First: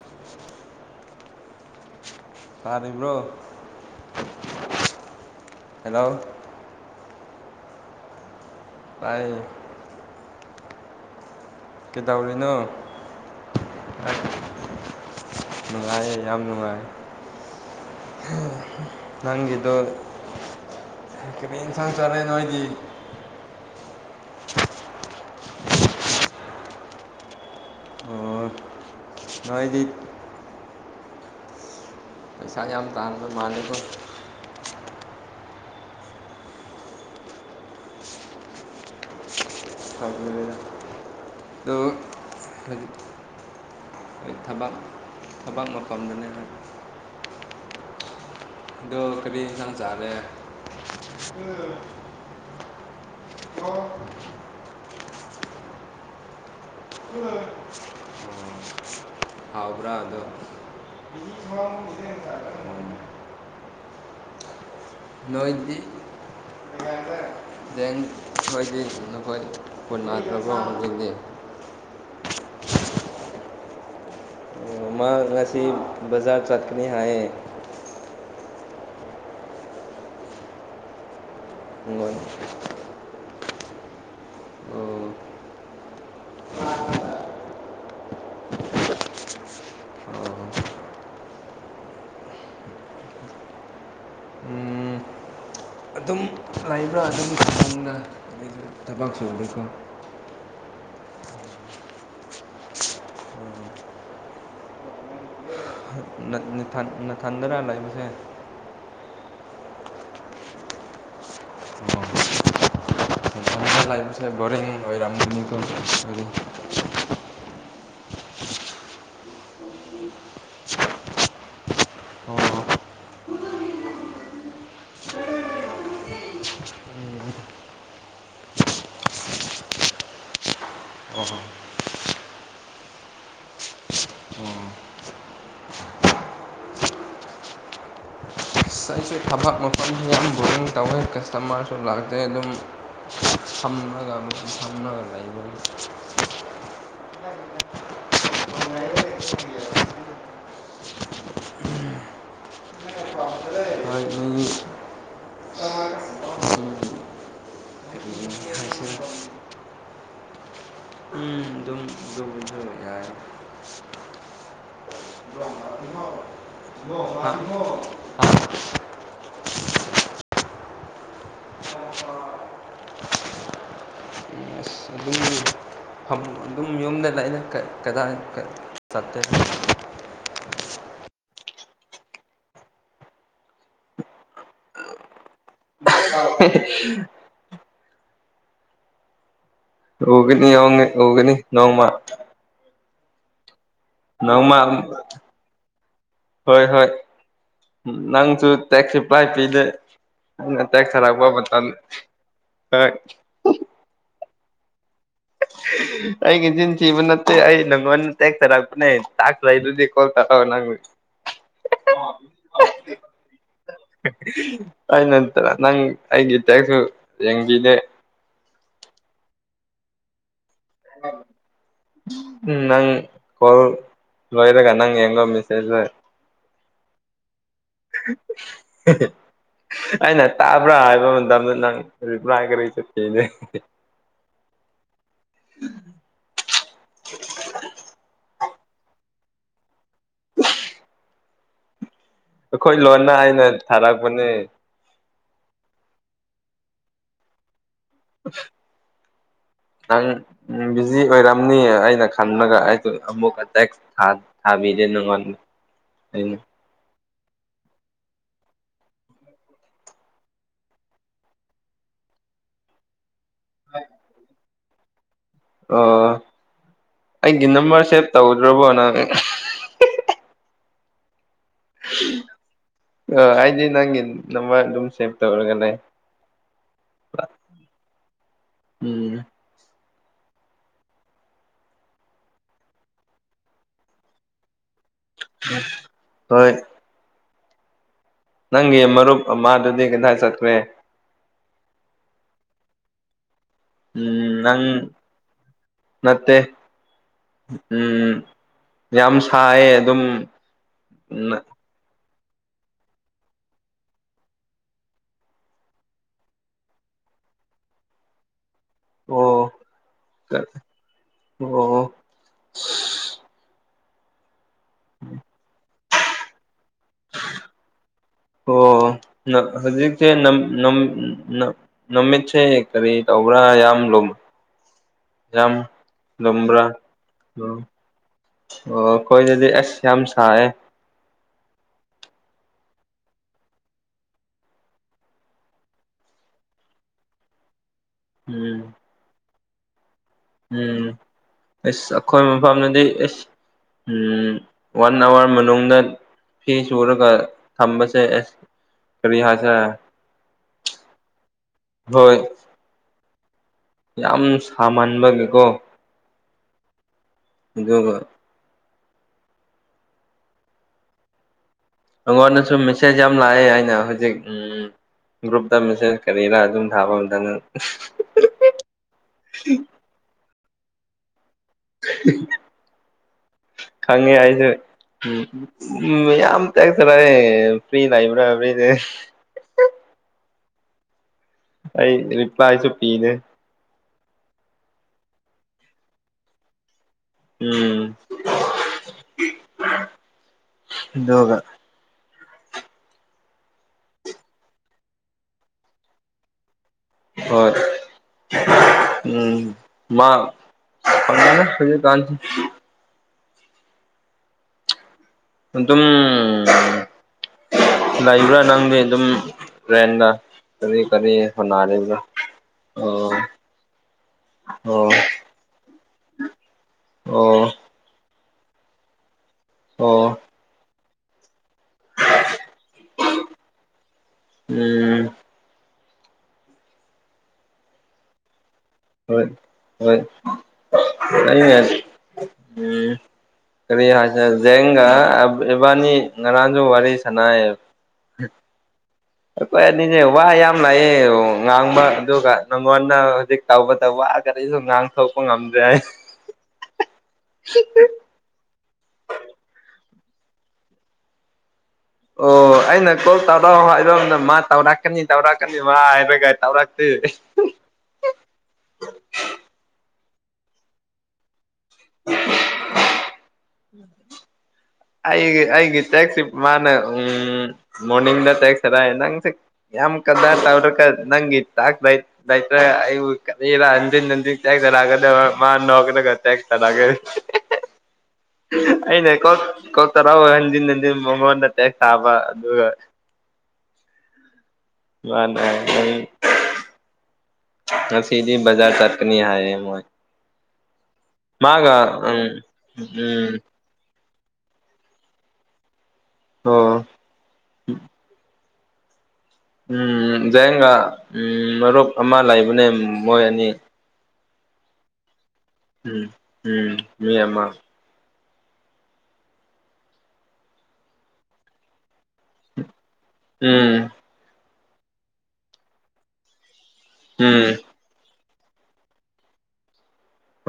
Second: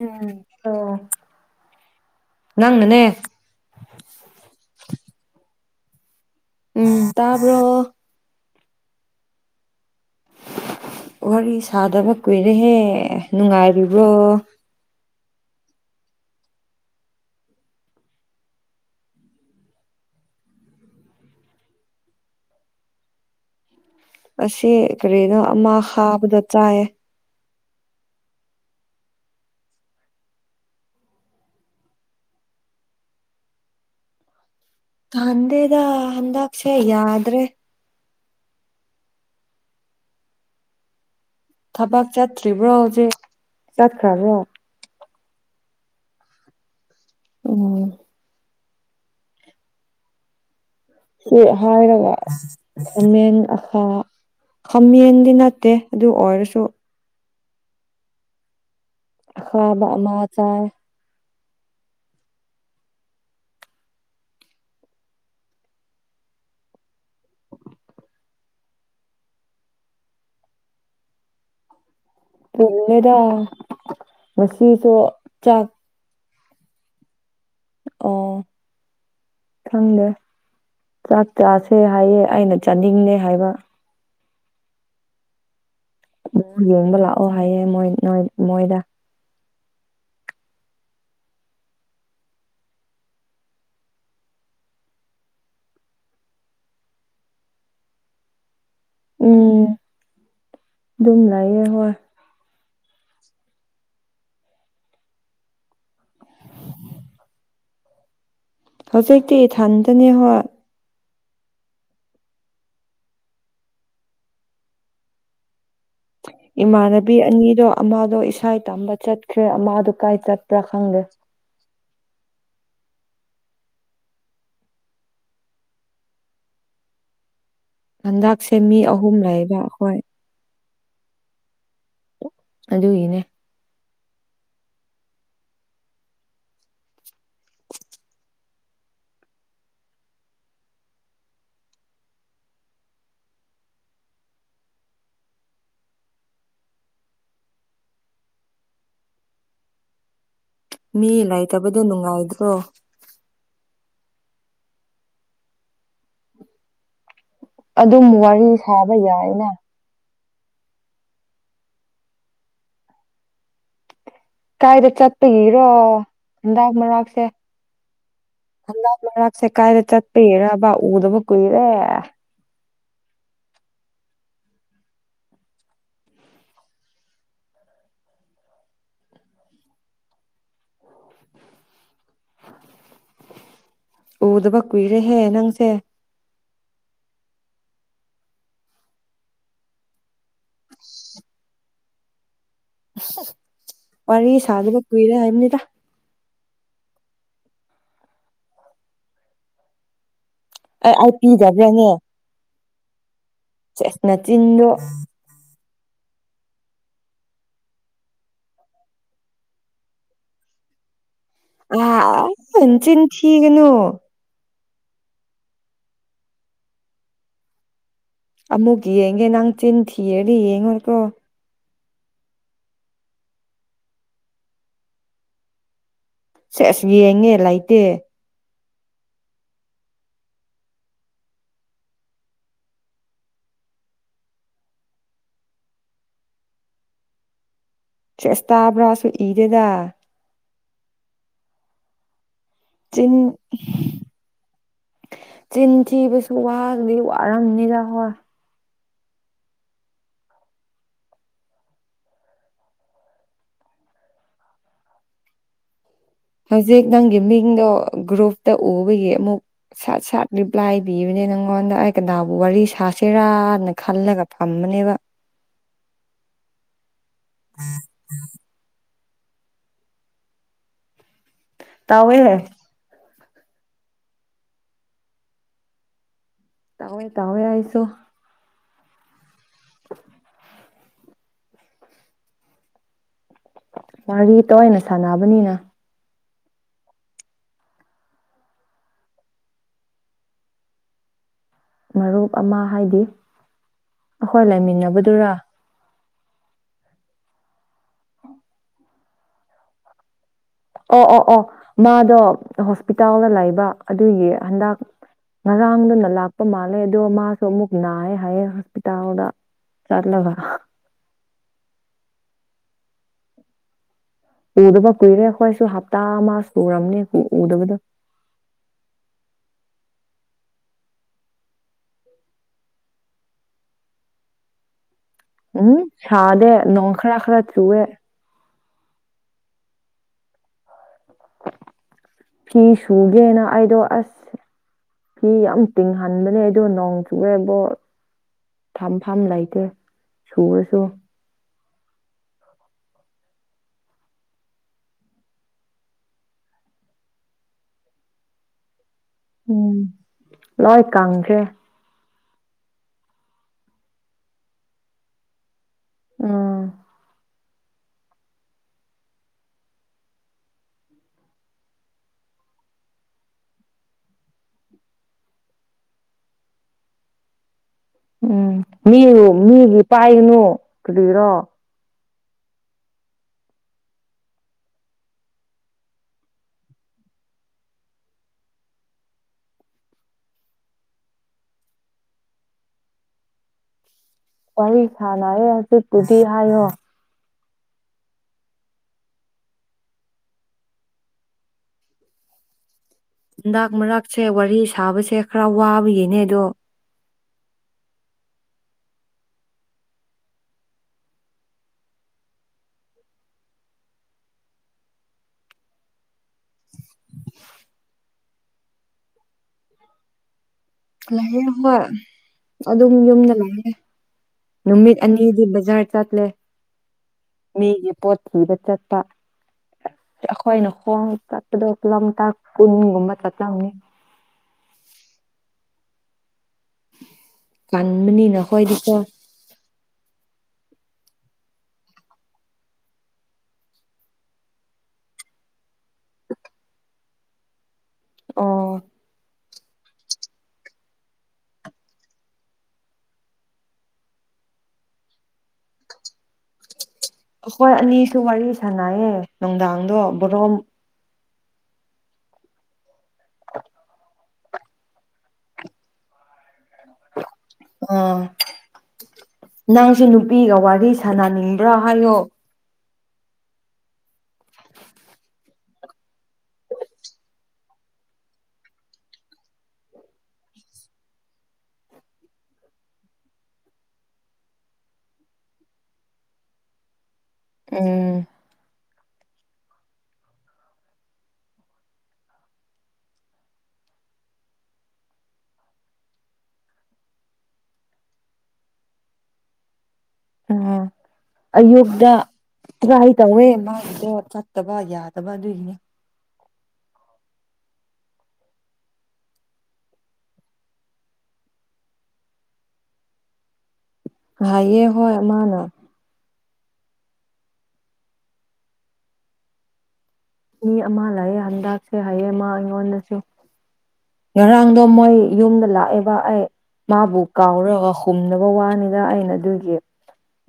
ꯎꯝ ꯑꯣ ꯅꯪꯅꯅꯦ ꯇꯥꯔꯤꯕ꯭ꯔꯣ ꯍꯦꯜꯂꯣ꯫ ꯎꯝ ꯇꯥꯄ ꯇꯥꯌꯦ ꯋꯥꯔꯤ ꯁꯥꯗꯕ ꯀꯩꯗꯧꯔꯤꯅꯣ ꯀꯨꯏꯔꯦꯍꯦ ꯅꯨꯡꯉꯥꯏꯔꯤꯕ꯭ꯔꯣ ꯅꯨꯡꯉꯥꯏꯌꯦ ꯌꯥꯝ ꯅꯨꯡꯉꯥꯏ ꯅꯪꯒꯤꯗꯗꯨ ꯀꯔꯤꯟ ꯁ ꯆꯔꯦ ꯅꯣꯣꯏꯗꯤ ꯑꯁꯤ ꯀꯔꯤꯅꯣ ꯑꯃ ꯍꯥꯕꯗ ꯆꯥꯏꯌꯦ ꯑꯣ ꯔꯣꯏꯗꯤ ꯄꯩꯁꯥ ꯌꯥꯝ ꯇꯥꯍꯟꯕ ꯃꯥꯜꯂꯦꯗꯣ ꯍꯗꯦꯗ ꯍꯗꯁ ꯌꯥꯗ꯭ꯔꯦ ꯐꯥꯏꯕ ꯂꯩ ꯂꯩꯅ ꯊꯕꯛ ꯆꯠꯇ꯭ꯔꯤꯕ꯭ꯔꯣ ꯍꯧꯖꯤꯛ ꯆꯠꯈ꯭ꯔꯕ꯭ꯔꯣ ꯑꯗꯨꯕꯥꯡ ꯊꯕꯛ ꯃꯐꯝꯗꯅ ꯍꯥꯏ ꯑꯣꯝ ꯑꯗꯣ ꯀꯔꯤ ꯌꯦꯟꯁꯥꯡ ꯆꯥꯂꯦ ꯍꯥꯏꯔꯒ ꯃꯦꯟ ꯑꯈꯥ ꯈꯥꯃꯦꯟꯗꯤ ꯅꯠꯇꯦ ꯑꯗꯨ ꯑꯣꯏꯔꯁꯨ ꯎꯝ ꯍꯥ ꯃꯥ ꯆꯥꯏ ꯊ ꯅꯣꯏꯗꯤ ꯦꯡ ꯑꯩꯣꯏꯗꯤ ꯅꯈꯣꯏ ꯀꯟ ꯃꯊ꯭ꯔꯕꯖꯤꯗꯤ ꯄꯨꯜꯂꯦꯗ ꯉꯁꯨ ꯃꯥ ꯆꯥꯛ ꯉꯁꯤ ꯕꯖꯥꯔ ꯆꯥꯛꯠꯀꯅꯤꯌꯦ ꯑꯣ ꯊꯪꯗꯦ ꯆꯥꯛ ꯆꯥꯁꯦ ꯑꯩꯉꯣꯟ ꯍꯥꯏꯌꯦ ꯑꯩꯅ ꯆꯥꯅꯤꯡꯅꯦ ꯍꯥꯏꯕ ꯌꯦꯡꯕ ꯂꯥꯛꯑꯣ ꯍꯥꯏꯌꯦꯦ ꯃꯣꯏ ꯅꯣꯏ ꯃꯣꯏꯗ ꯎꯝ ꯑꯗꯨꯝ ꯂꯩꯥꯛꯕ꯭ꯔꯥ ꯑꯗꯨꯝꯅ ꯑ ꯊꯕꯛ ꯁꯨꯕꯗꯤꯀꯣ ꯎꯝ ꯑꯗꯨꯝ ꯂꯩꯥꯛꯌꯦ ꯍꯣꯏ ꯅꯤꯡꯊ ꯅꯊꯟꯗꯅ ꯂꯩꯕꯁꯦ ꯍꯧꯖꯤꯛꯇꯤ ꯊꯟꯗꯅꯦ ꯍꯣꯏ ꯎꯝ ꯂꯥꯏꯁ ꯕꯔꯤꯡ ꯍꯥꯏꯔꯝꯅꯤꯊꯧ ꯏꯃꯥꯟꯅꯕꯤ ꯑꯅꯤꯗꯣ ꯑꯃꯗꯣ ꯏꯁꯥ ꯇꯝꯕ ꯆꯠꯈ꯭ꯔꯦ ꯑꯃꯗꯣ ꯀꯥꯏ ꯆꯠꯄ꯭ꯔꯥ ꯈꯪꯗꯦ ꯑꯣ ꯍꯟꯗꯛꯁꯦ ꯃꯤ ꯑꯍꯨꯝ ꯂꯩꯕ ꯍꯣꯏ ꯑꯣꯍꯣ ꯑꯗꯨꯒꯤꯅꯦ ꯁ ꯑꯩ ꯊꯕꯛ ꯃꯐꯝꯁꯤ ꯌꯥꯝ ꯕꯣꯔꯤꯡ ꯇꯧꯋꯦ ꯀꯁꯇꯃꯔꯁꯨ ꯂꯥꯛꯇꯦ ꯑꯗꯨꯝ ꯁꯝ ꯁꯝꯅ ꯂꯥꯏꯕ ꯦꯁ ꯃꯤ ꯏ ꯂꯩꯥꯏ ꯇꯕꯗꯤꯣ ꯅꯨꯡꯉꯥꯏꯗ꯭ꯔꯣ ꯑꯩꯣꯏꯒꯤ ꯑꯗꯨꯝ ꯋꯥꯔꯤ ꯁꯥꯕ ꯌꯥꯏꯅ ꯎꯝꯁꯨꯣ ꯀꯥꯏꯗ ꯆꯠꯄꯒꯤꯔꯣ ꯍꯟꯗꯥꯛ ꯃꯔꯥꯛꯁꯦ ꯍꯒꯥ ꯂꯩꯔꯛꯁꯦ ꯀꯥꯏꯗ ꯆꯠꯄꯒꯤꯔꯕꯕꯥ ꯎꯗꯕ ꯀꯨꯏꯔꯦ ꯑꯁ ꯑꯗꯨꯝ ꯑꯗꯨꯝ ꯌꯨꯝꯗꯗ ꯑꯩꯅ ꯀꯗꯥ ꯁꯇ ꯎꯗꯕ ꯀꯨꯏꯔꯦꯍꯦ ꯅꯪꯁꯦ [inaudible] ꯎꯒꯅꯤ ꯌꯥꯎꯉ ꯎꯒꯅꯤ ꯅꯣꯡꯃ ꯋꯥꯔꯤꯔꯤ ꯅꯣꯡꯃ ꯆꯥꯗꯨꯕ ꯀꯍꯤꯔꯦ ꯍꯥꯏꯝꯅꯤꯗ ꯍꯣꯏ ꯍꯣꯏ ꯅꯪꯁꯨ ꯇꯦꯛꯁꯄꯥꯏ ꯄꯤꯗꯦ ꯇ ꯑꯩ ꯈꯔ ꯑꯩ ꯋꯥ ꯃꯇꯝ ꯄꯤꯗꯕ꯭ꯔꯥꯅꯦ ꯃꯇꯝ ꯀ ꯆꯅꯆꯗꯨ ꯑꯩꯒꯤꯁꯤꯟ ꯁꯤꯕ ꯅꯠꯇꯦ ꯑꯩ ꯅꯪꯉꯣꯟꯗ ꯇꯦꯛꯊꯔꯛꯄꯅꯦ ꯇꯥꯛꯁꯗꯨꯗꯤ ꯀꯣꯜ ꯇꯧꯔꯛꯑꯣ ꯅꯪ ꯑ ꯍꯆꯅꯤ ꯊꯒꯅꯨ ꯑꯩ ꯅꯠꯇꯅ ꯅꯪ ꯑꯩꯒꯤ ꯇꯦꯛꯁꯨ ꯌꯦꯡꯕꯤꯅꯦ ꯑꯃꯨꯛ ꯌꯦꯡꯒꯦ ꯅꯪ ꯆꯤꯟ ꯊꯤꯔꯔ ꯌꯦꯡꯉ ꯑ ꯎꯝ ꯅꯪ ꯀꯣꯜ ꯂꯣꯏꯣꯏꯗꯒ ꯅꯪ ꯌꯦꯒꯣ ꯃꯁꯦꯖ ꯁꯦ ꯑꯁ ꯌꯦꯡꯉꯦ ꯂꯩꯇꯦ [unintelligible] ꯑꯩꯅ ꯇꯥꯕ꯭ꯔꯥ ꯍꯥꯏꯕ ꯃꯇꯝꯗ ꯅꯪ ꯔꯤꯄ꯭ꯂꯥꯏ ꯀꯔꯤ ꯆꯠꯀꯦꯅꯦ ꯎꯝ ꯆꯦꯁ ꯇꯥꯕ꯭ꯔꯥꯁꯨ ꯏꯗꯦꯗ ꯑꯩꯈꯣꯏ ꯂꯣꯟꯅ ꯆꯤꯟ ꯑꯩꯅ ꯊꯥꯔꯛꯄꯅꯦ ꯆꯤꯟꯊꯤꯕꯁꯨ ꯋꯥꯗꯤ ꯋꯥꯔꯝꯅꯤꯔ ꯋꯥ ꯑꯪ ꯎꯝ ꯕꯤꯖꯤ ꯑꯣꯏꯔꯝꯅꯤ ꯑꯩꯅ ꯈꯟꯕꯒ ꯑꯩꯗ ꯑꯃꯨꯛꯀꯦꯛ ꯊ ꯊꯥꯕꯤꯗ ꯅꯉꯣ ꯍꯧꯖꯤꯛ ꯅꯪꯒꯤ ꯃꯤꯡꯗꯣ ꯒ꯭ꯔꯨꯞꯇ ꯎꯕꯒꯤ ꯑꯃꯨꯛ ꯁꯠ ꯁꯠ ꯔꯤꯄ꯭ꯂꯥꯏꯕꯤꯕꯅꯦ ꯅꯪꯉꯣꯟꯗ ꯑꯩ ꯀꯅꯥꯕꯨ ꯋꯥꯔꯤ ꯁꯥꯁꯤ ꯁꯦꯔꯥꯟꯅ ꯈꯜꯂꯒ ꯐꯝꯕꯅꯦꯕ ꯑꯣ ꯑꯩꯒꯤ ꯅꯝꯕꯔ ꯁꯦꯚ ꯇꯧꯗ꯭ꯔꯕꯣ ꯅꯪ ꯇꯧꯋꯦ ꯑ ꯑꯩꯗꯤ ꯅꯪꯒꯤ ꯅꯝꯕꯔ ꯑꯗꯨꯝ ꯁꯦꯚ ꯇꯧꯔꯒ ꯂꯩ ꯇꯋꯦ ꯇꯋꯦ ꯍꯥꯏꯥꯏꯁꯣ ꯎꯝ ꯋꯥꯔꯤ ꯇꯣꯏꯅꯥ ꯁꯥꯟꯅꯕꯅꯤꯅ ꯍꯣꯏ ꯅꯪꯒꯤ ꯃꯔꯨꯞ ꯑꯃꯗꯨꯗꯤ ꯀꯗꯥꯏ ꯆꯠꯈ꯭ꯔꯦ ꯃꯔꯨꯞ ꯑꯃ ꯍꯥꯏꯗꯤ ꯎꯝ ꯑꯩꯈꯣꯏ ꯅꯪ ꯂꯩꯃꯤꯟꯅꯕꯗꯨꯔꯥ ꯅꯠꯇꯦ ꯎ ꯌꯥꯝ ꯁꯥꯏꯌꯦ ꯑꯗꯨꯝ ꯑꯣ ꯑꯣ ꯑꯣ ꯃꯥꯗꯣ ꯍꯣꯁꯄꯤꯇꯥꯜꯗ ꯂꯩꯕ ꯑꯗꯨꯒꯤ ꯍꯟꯗꯛ ꯉꯔꯥꯡꯗꯨꯅ ꯂꯥꯛꯄ ꯃꯥꯜꯂꯦ ꯑꯗꯣ ꯃꯥꯁꯨ ꯑꯃꯨꯛ ꯅꯥꯏꯑꯦ ꯍꯥꯏꯌꯦꯦꯇꯥ ꯑꯣ ꯑꯣ ꯎꯗꯕ ꯀꯨꯏꯔꯦ ꯑꯩꯈꯣꯏꯁꯨ ꯍꯞꯇꯥ ꯑꯃ ꯁꯨꯨꯔꯅꯦ ꯎꯗꯕꯗꯣ ꯑꯣ ꯍꯧꯖꯤꯛꯇꯤ ꯅꯝ ꯅꯥꯝ ꯅꯃꯤꯠꯁꯦ ꯀꯔꯤ ꯇꯧꯕ꯭ꯔ ꯌꯥꯝꯝ ꯂꯣꯃ ꯎꯝ ꯁꯥꯗꯦ ꯂꯨꯝꯕ꯭ꯔꯥ ꯅꯣꯡ ꯈꯔ ꯈꯔ ꯆꯨꯋꯦ ꯑꯣ ꯑꯩꯈꯣꯏꯗꯗꯤ ꯑꯁ ꯌꯥꯝ ꯁꯥꯏꯌꯦ ꯐꯤ ꯁꯨꯒꯦꯅ ꯑꯩꯗꯣ ꯑꯁ ꯐꯤ ꯌꯥꯝ ꯇꯤꯡꯍꯟꯕꯅꯦ ꯑꯩꯗꯣ ꯅꯣꯡ ꯆꯨꯂꯦꯕꯣ ꯎꯝ ꯊꯝ ꯐꯝ ꯂꯩꯇꯦ꯫ ꯁꯨꯔꯁꯨ ꯎꯝ ꯑꯦꯁ ꯑꯩꯈꯣꯏ ꯃꯐꯝꯗꯗꯤ ꯑꯦꯁ ꯎꯝ ꯋꯥꯟ ꯑꯋꯥꯔ ꯃꯅꯨꯡꯗ ꯐꯤ ꯁꯨꯔꯒ ꯊꯝꯕꯁꯦ ꯑꯁ ꯀꯔꯤ ꯍꯥꯏꯁꯦꯔꯥ ꯎꯝ ꯂꯣꯏ ꯀꯪꯈ꯭ꯔꯦ ꯍꯣꯏ ꯌꯥꯝ ꯁꯥꯃꯟꯕꯒꯤꯀꯣ ꯎꯝ ꯑꯗꯨꯒꯥ ꯅꯪꯉꯣꯟꯗꯁꯨ ꯃꯦꯁꯦꯖ ꯌꯥꯝ ꯂꯥꯛꯑꯦ ꯑꯩꯅ ꯍꯧꯖꯤꯛ ꯎꯝ ꯒ꯭ꯔꯨꯞꯇ ꯃꯦꯁꯦꯁ ꯀꯔꯤꯔꯥ ꯑꯗꯨꯝ ꯊꯥꯕ ꯃꯇꯝꯗꯅ ꯎꯝ ꯃꯤꯕꯨ ꯃꯤꯒꯤ ꯄꯥꯏꯒꯅꯨ ꯀꯂꯤꯔꯣ ꯈꯪꯉꯦ ꯑꯩꯁꯨ ꯎꯝ ꯎꯝ ꯌꯥꯝ ꯇ ꯇꯔꯔꯦ ꯐꯔꯤ ꯅꯏꯕ꯭ꯔꯥ ꯐꯔꯤꯅꯦ ꯑꯩ ꯔꯤꯄ꯭ꯂꯥꯏꯁꯨ ꯄꯤꯗꯦ ꯋꯥꯔꯤ ꯁꯥꯥꯟꯅꯩꯌꯦ ꯍꯧꯖꯤꯛꯄꯨꯗꯤ ꯍꯥꯏꯌꯣ ꯎꯝ ꯑꯗꯨꯒ ꯍꯟꯗꯥꯛ ꯃꯔꯛꯁꯦ ꯋꯥꯔꯤ ꯁꯥꯕꯁꯦ ꯈꯔ ꯋꯥꯕꯒꯤꯅꯦ ꯑꯗꯣ ꯍꯣꯏ ꯎꯝ ꯃꯥ ꯐꯪꯗ ꯍꯧꯖꯤꯛ ꯀꯥꯟꯁꯤ ꯑꯗꯨꯝ ꯂꯩꯕ꯭ꯔꯥ ꯅꯪꯗꯤ ꯑꯗꯨꯝ ꯔꯦꯟꯗ ꯀꯔꯤ ꯀꯔꯤ ꯂꯩꯌꯦ ꯍꯣꯏ ꯍꯣꯠꯅꯔꯤꯕ꯭ꯔꯥ ꯑꯗꯨꯝ ꯑꯣ ꯌꯨꯝꯗ ꯂꯥꯛꯑꯒꯦ ꯑꯣ ꯅꯨꯃꯤꯠ ꯑꯅꯤ ꯉꯁꯤ ꯕꯥꯖꯥꯔ ꯆꯠꯂꯦ ꯑꯣ ꯃꯤꯒꯤ ꯄꯣꯠ ꯊꯤꯕ ꯆꯠꯄ ꯑꯣ ꯑꯩꯈꯣꯏꯅ ꯈꯣꯡ ꯆꯠꯄꯗꯣ ꯀꯤꯂꯣꯝꯃꯤꯇꯔ ꯀꯨꯟꯒꯨꯝꯕ ꯆꯠꯂꯝꯅꯤ ꯎꯝ ꯀꯟꯕꯅꯤ ꯅꯈꯣꯏꯗꯤꯀꯣ ꯍꯣꯏ ꯍꯣꯏ ꯑ ꯎꯝ ꯀꯔꯤ ꯍꯥꯏꯁꯤꯔ ꯖꯦꯡꯒ ꯏꯕꯥꯅꯤ ꯉꯔꯥꯡꯁꯨ ꯋꯥꯔꯤ ꯁꯟꯅꯩ ꯑꯣ ꯑꯩꯈꯣꯏ ꯑꯅꯤꯅꯦ ꯋꯥ ꯌꯥꯝ ꯂꯥꯛꯑ ꯉꯥꯡꯕ ꯑꯗꯨꯒ ꯅꯪꯉꯣꯟꯗ ꯍꯧꯖꯤꯛ ꯇꯧꯕ ꯇꯧꯕ ꯀꯔꯤ ꯁꯨꯝ ꯉꯥꯡ ꯊꯣꯛꯄ ꯉꯝꯗ꯭ꯔꯦ ꯑꯩ ꯑꯩꯈꯣꯏ ꯑꯅꯤꯁꯨ ꯋꯥꯔꯤ ꯁꯥꯟꯅꯩꯌꯦ ꯅꯨꯡꯗꯥꯡꯗꯣ ꯕꯣꯔꯣ ꯑꯣ [unintelligible] ꯑꯩꯅ ꯀꯣꯜ ꯇꯧꯔꯛꯑꯣ ꯍꯥꯏꯔꯝꯗ ꯃꯥ ꯇꯧꯔꯛꯀꯅꯤ ꯇꯧꯔꯛꯀꯅꯤ ꯃꯥ ꯍꯥꯏꯔꯒ ꯇꯧꯔꯛꯇꯦ ꯑꯥ ꯅꯪꯁꯨ ꯅꯨꯄꯤꯒ ꯋꯥꯔꯤ ꯁꯥꯟꯅꯅꯤꯡꯕ꯭ꯔꯥ ꯍꯥꯏꯌꯣ ꯎꯝ [inaudible] ꯑꯩꯒꯤ ꯑꯩꯒꯤ ꯇꯦꯛꯁꯁꯤꯞ ꯃꯥꯅ ꯎꯝ ꯃꯣꯔꯅꯤꯡꯗ ꯇꯦꯛꯁ ꯊꯥꯔꯛꯑꯦ ꯅꯪꯁꯦ ꯌꯥꯝ ꯀꯗꯥꯇ꯭ꯔ ꯇꯧꯔꯒꯥ ꯅꯪꯒꯤ ꯆꯥꯛ ꯂꯩ ꯏꯇ ꯅꯟꯖꯤ ꯅꯟꯖꯤ ꯆꯒꯗ ꯃꯥ ꯅ ꯇꯔꯒ [unintelligible] ꯎꯝ ꯑꯩꯅ ꯀꯣꯛ ꯀꯣꯛ ꯇꯔꯥ ꯍ ꯍꯟꯖꯤꯟ ꯍꯟꯖꯤꯟ ꯃꯉꯣꯟꯗ ꯇꯦꯛ ꯁꯥꯥꯕ ꯑꯗꯨꯒ ꯃꯥꯅ ꯑꯩ ꯉꯁꯤꯗꯤ ꯕꯖꯥꯔ ꯆꯠꯀꯅꯤ ꯍꯥꯏꯔꯦ ꯃꯣꯏ ꯎꯝ ꯃꯥꯒ ꯑꯌꯨꯛꯗ ꯎꯝ ꯇ꯭ꯔꯥꯏ ꯎꯝ ꯇꯧꯋꯦ ꯃꯥꯒꯤꯗꯣ ꯆꯠ ꯠꯇꯕ ꯌꯥꯗꯕ ꯑꯗꯨꯒꯤꯅꯦ ꯑꯣ ꯎꯝ ꯖꯌꯦꯡꯒ ꯎꯝ ꯃꯔꯨꯞ ꯑꯃ ꯂꯩꯕꯅꯦ ꯃꯣꯏ ꯑꯅꯤ ꯍꯥ [inaudible] ꯑꯃꯅꯥ ꯎꯝ ꯎꯝ ꯃꯤ ꯑꯃ ꯃꯤ ꯑꯃ ꯂꯩꯌꯦ ꯍꯟꯗꯛꯁꯦ ꯍꯥꯏꯌꯦ ꯃꯥ ꯑꯩꯉꯣꯡꯗꯁꯨ ꯎꯝ ꯉꯔꯥꯡꯗꯣ ꯃꯣꯏ ꯌꯨꯝꯗ ꯂꯥꯛꯑꯦꯕ ꯑꯩ ꯃꯥꯕꯨ ꯎꯝ ꯀꯥꯎꯔꯒ ꯄꯨꯝꯗꯕ ꯋꯥꯅꯤꯗ ꯑꯩꯅ ꯑꯗꯨꯒꯤ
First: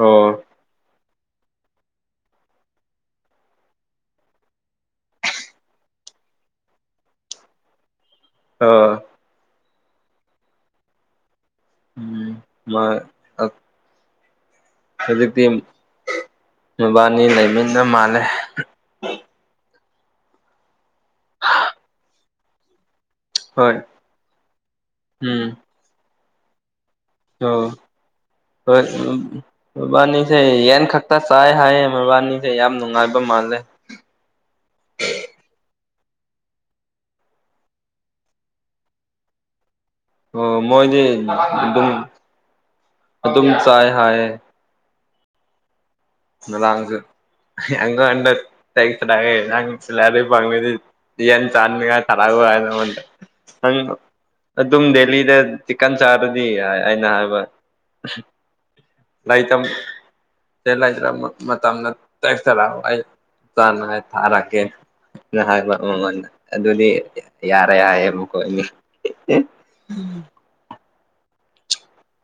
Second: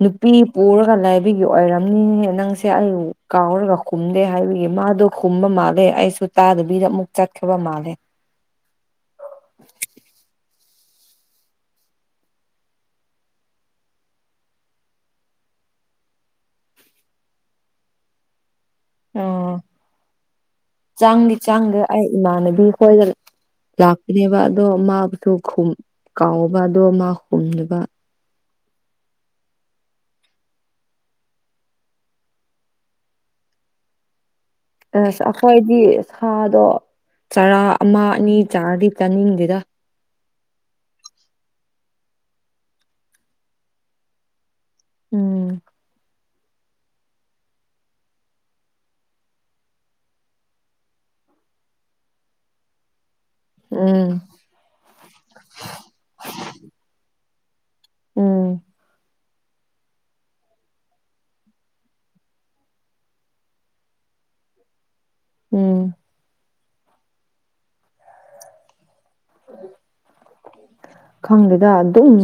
ꯅꯨꯄꯤ ꯄꯨꯔꯒ ꯂꯥꯏꯕꯤꯒꯤ ꯑꯣꯏꯔꯝꯅꯤꯍꯦ ꯅꯪꯁꯦ ꯑꯩ ꯀꯥꯎꯔꯒ ꯈꯨꯝꯗꯦ ꯍꯥꯏꯕꯒꯤ ꯃꯥꯗꯣ ꯈꯨꯝꯕ ꯃꯥꯜꯂꯦ ꯑꯩꯁꯨ ꯇꯥꯗꯕꯤꯗ ꯑꯃꯨꯛ ꯆꯠꯈ꯭ꯔꯥꯕ ꯃꯥꯜꯂꯦ ꯑꯣ [unintelligible] ꯎꯝ ꯃꯥ ꯍꯧꯖꯤꯛꯇꯤ ꯃꯕꯥꯅꯤ ꯂꯩꯃꯤꯟꯅ ꯃꯥꯜꯂꯦ ꯑꯣ ꯆꯥꯡꯗꯤ ꯆꯥꯡꯗꯔꯦ ꯑꯩ ꯏꯃꯥꯟꯅꯕꯤ ꯈꯣꯏꯒ ꯍꯣꯏ ꯂꯥꯛꯕꯅꯦꯕ ꯑꯗꯣ ꯎꯝ ꯃꯥꯕꯨꯁꯨꯨ ꯀꯥꯎꯕ ꯑꯗꯣ ꯃꯥ ꯑꯣ ꯈꯨꯝꯗꯕ ꯍꯣꯏ ꯎꯝ ꯃꯕꯥꯅꯤꯁꯦ ꯌꯦꯟ ꯈꯛꯇ ꯆꯥꯏ ꯍꯥꯏꯌꯦ ꯃꯕꯥꯏꯅꯤꯁꯦ ꯌꯥꯝ ꯅꯨꯡꯉꯥꯏꯕ ꯃꯥꯜꯂꯦ ꯑꯁ ꯑꯩꯈꯣꯏꯗꯤ ꯁꯥꯗꯣ ꯆꯔꯥ ꯑꯃ ꯑꯅꯤ ꯆꯥꯔꯗꯤ ꯆꯥꯅꯤꯡꯗꯦꯗ ꯑꯣ ꯃꯣꯏꯗꯤ ꯑꯗꯨꯝ ꯑꯗꯨꯝ ꯆꯥꯏ ꯍꯥꯏ ꯎꯝ ꯣ ꯇꯦ ꯁꯤꯥꯏꯔ ꯄꯗꯤ [unintelligible] ꯌꯦꯟ ꯆꯥꯅꯤꯉꯥꯢ ꯊꯔꯛꯎ ꯍꯥꯏ ꯑꯩꯉꯣꯟꯗ ꯅꯪ ꯎꯝ ꯑꯗꯨꯝ ꯗꯦꯂꯤꯗ ꯆꯤꯛꯀꯟ ꯆꯥꯗꯗꯤ ꯍꯥꯏ ꯑꯩꯅ ꯍꯥꯏꯕ ꯎꯝ ꯂꯥꯏꯇꯝ ꯆꯂ [inaudible] ꯃꯇꯝꯗ ꯇꯦꯛꯊꯔꯛꯑꯣ ꯑꯩ ꯆꯥꯅꯉꯥꯏ ꯊꯥꯔꯛꯀꯦ ꯍꯥꯏꯕ ꯎꯝ ꯑꯝ ꯃꯉꯣꯡꯗ ꯑꯗꯨꯗꯤ ꯌꯥꯔꯦ ꯌꯥꯌꯦ ꯑꯃꯨꯛꯀꯣ ꯈꯪꯗꯦꯗ ꯑꯗꯨꯝ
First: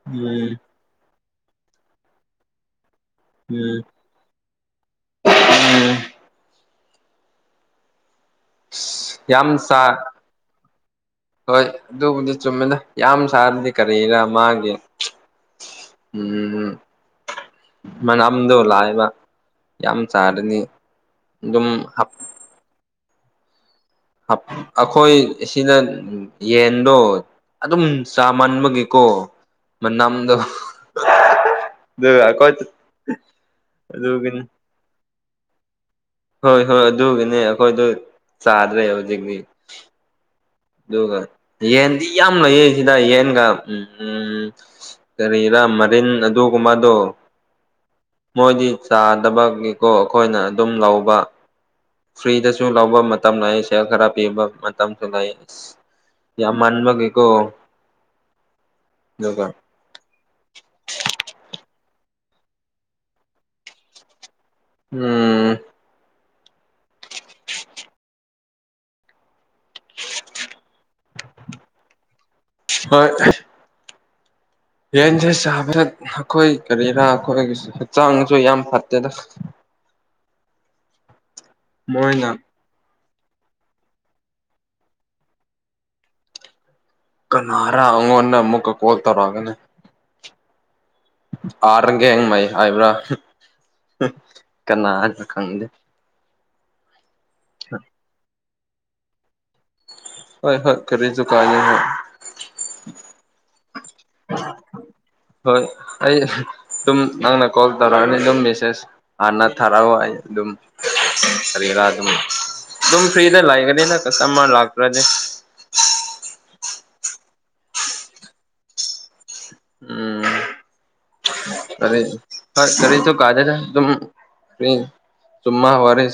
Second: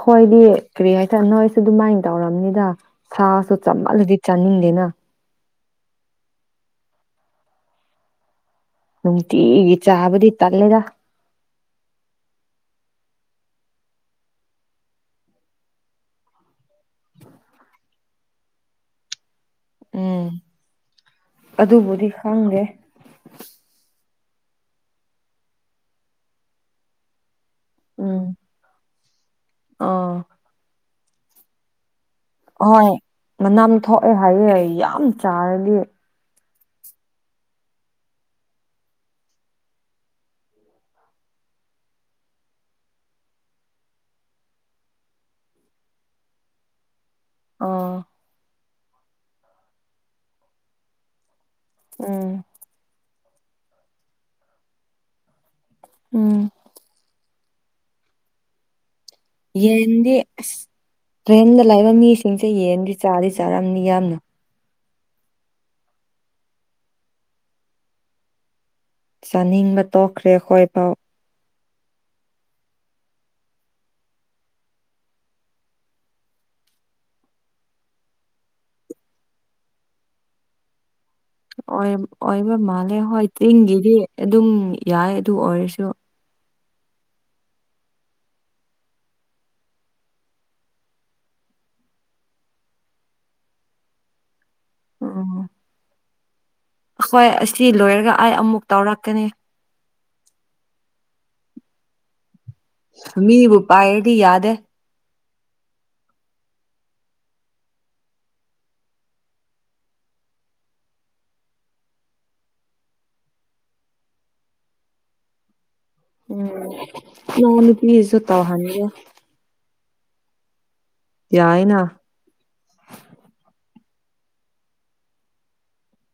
ꯈꯣꯏꯗꯤ ꯎꯝ ꯀꯔꯤ ꯍꯥꯏꯇꯥꯔꯦ ꯅꯣꯏ ꯑꯩꯁꯨ ꯑꯗꯨꯃꯥꯏꯅ ꯇꯧꯔꯕꯝꯅꯤꯗ ꯎꯝ ꯁꯥꯁꯨ ꯆꯝꯃꯜꯂꯗꯤ ꯆꯥꯅꯤꯡꯗꯦꯅ ꯎꯝ ꯌꯥꯝ ꯅꯨꯡꯇꯤꯒꯤ ꯆꯥ ꯆꯥꯕꯗꯤ ꯇꯜꯂꯦꯗꯥ ꯍꯣꯏ ꯑꯗꯨꯕꯨꯗꯤ ꯆꯨꯝꯃꯤꯅ ꯌꯥꯝ ꯁꯥꯔꯗꯤ ꯀꯔꯤꯔꯥ ꯃꯥꯒꯤ ꯎꯝ ꯎꯝ ꯃꯅꯥꯝꯗꯣ ꯂꯥꯛꯌꯦꯕ ꯌꯥꯝ ꯎꯝ ꯆꯥꯔꯅꯤ ꯑꯗꯨꯝ ꯑꯗꯨꯕꯨꯗꯤ ꯈꯪꯗꯦ ꯑꯞ ꯑꯩꯈꯣꯏ ꯁꯤꯗ ꯌꯦꯟꯗꯣ ꯑꯗꯨꯝ ꯎꯝ ꯆꯥꯃꯟꯕꯒꯤ ꯀꯣ ꯑꯥ ꯃꯅꯥꯝꯗꯣ ꯑꯗꯨꯒ ꯑꯍꯣꯏ ꯃꯅꯥꯝ ꯊꯣꯛꯑꯦ ꯍꯥꯏꯌꯦꯦ ꯑꯩ ꯌꯥꯝ ꯆꯥꯔꯗꯤ ꯍꯣꯏ ꯍꯣꯏ ꯑꯗꯨꯒꯤꯅꯦ ꯑꯩꯈꯣꯏꯗ ꯆꯥꯗ꯭ꯔꯦ ꯍꯧꯖꯤꯛꯇꯤ ꯑꯗꯨꯒ ꯌꯦꯟꯗꯤ ꯌꯥꯝ ꯂꯩꯌꯦ ꯁꯤꯗ ꯌꯦꯟꯒ ꯎꯝ ꯀꯔꯤꯔꯥ ꯃꯔꯤꯟ ꯑꯗꯨꯒꯨꯝꯕꯗꯣ ꯑꯥ ꯃꯣꯏꯗꯤ ꯆꯥꯗꯕꯒꯤꯀꯣ ꯑꯩꯈꯣꯏꯅ ꯑꯗꯨꯝ ꯂꯧꯕ ꯎꯝ ꯐ꯭ꯔꯤꯗꯁꯨ ꯂꯧꯕ ꯃꯇꯝ ꯂꯩ ꯁꯦꯜ ꯈꯔ ꯄꯤꯕ ꯃꯇꯝꯁꯨ ꯂꯩ ꯑꯁ ꯎꯝ ꯌꯥꯝꯃꯟꯕꯒꯤꯀꯣ ꯑꯗꯨꯒ ꯌꯦꯟꯗꯤ ꯑꯁ ꯔꯦꯟꯗ ꯂꯩꯕ ꯃꯤꯁꯤꯡꯁꯦ ꯌꯦꯟꯗꯤ ꯆꯥꯗꯤ ꯆꯥꯔꯝꯅꯤ ꯌꯥꯝꯅ ꯎꯝ ꯆꯥꯅꯤꯡꯕ ꯇꯣꯛꯈ꯭ꯔꯦ ꯑꯩꯈꯣꯏꯐꯥꯎ ꯍꯣꯏ ꯌꯦꯟꯁꯦ ꯁꯥꯕꯗ ꯑꯩꯈꯣꯏ ꯀꯔꯤꯔꯥ ꯑꯩꯈꯣꯏꯒꯤ ꯍꯛꯆꯥꯡꯁꯨ ꯌꯥꯝ ꯐꯠꯇꯦꯗ ꯑꯣꯏ ꯃꯣꯏꯅ ꯑꯣꯏꯕ ꯃꯥꯜꯂꯦ ꯍꯣꯏ ꯇꯤꯟꯒꯤꯗꯤ ꯑꯗꯨꯝ ꯌꯥꯏ ꯑꯗꯨ ꯑꯣꯏꯔꯁꯨ ꯀꯅꯥꯔꯥ ꯑꯩꯉꯣꯟꯗ ꯑꯃꯨꯛꯀ ꯀꯣꯜ ꯇꯧꯔꯛꯑꯒꯅꯤ ꯑꯥꯔꯒꯦꯡ ꯃꯩ ꯍꯥꯏꯕ꯭ꯔꯥ ꯀꯅꯥꯅ ꯎꯝ ꯈꯪꯗꯦ ꯍꯣꯏ ꯑꯁꯤ ꯂꯣꯏꯔꯒ ꯑꯩ ꯑꯃꯨꯛ ꯇꯧꯔꯛꯀꯅꯤ ꯍꯣꯏ ꯍꯣꯏ ꯀꯔꯤꯁꯨ ꯀꯥꯥꯏꯗꯦ ꯍꯣꯏ ꯃꯤꯕꯨ ꯄꯑꯗꯤ ꯌꯥꯗ ꯑꯦ ꯍꯣꯏ ꯑꯩ ꯑꯗꯨꯝ ꯅꯪꯅ ꯀꯣꯜ ꯇꯧꯔꯛꯑꯅꯤ ꯑꯗꯨꯝ ꯃꯦꯁꯦꯖ ꯍꯥꯟꯅ ꯊꯥꯔꯛꯑꯣ ꯑꯩ ꯑꯗꯨꯝ ꯁꯔꯤꯔꯥ ꯑꯗꯨꯝ ꯑꯗꯨꯝ ꯐ꯭ꯔꯤ ꯊ ꯂꯥꯛꯒꯅꯤꯅꯦ ꯀꯁꯝ ꯂꯥꯛꯇ꯭ꯔꯖꯦ ꯎꯝ ꯅ ꯅꯨꯨꯄꯤꯤꯁꯨ ꯇ ꯋꯥ ꯍꯥꯏꯒ ꯎꯝ ꯌꯥꯏꯅ ꯐꯔꯦ ꯍꯣꯏ ꯈꯔꯤꯁꯨ ꯀꯥꯗ ꯆꯨꯃ ꯍꯋꯥꯔꯦ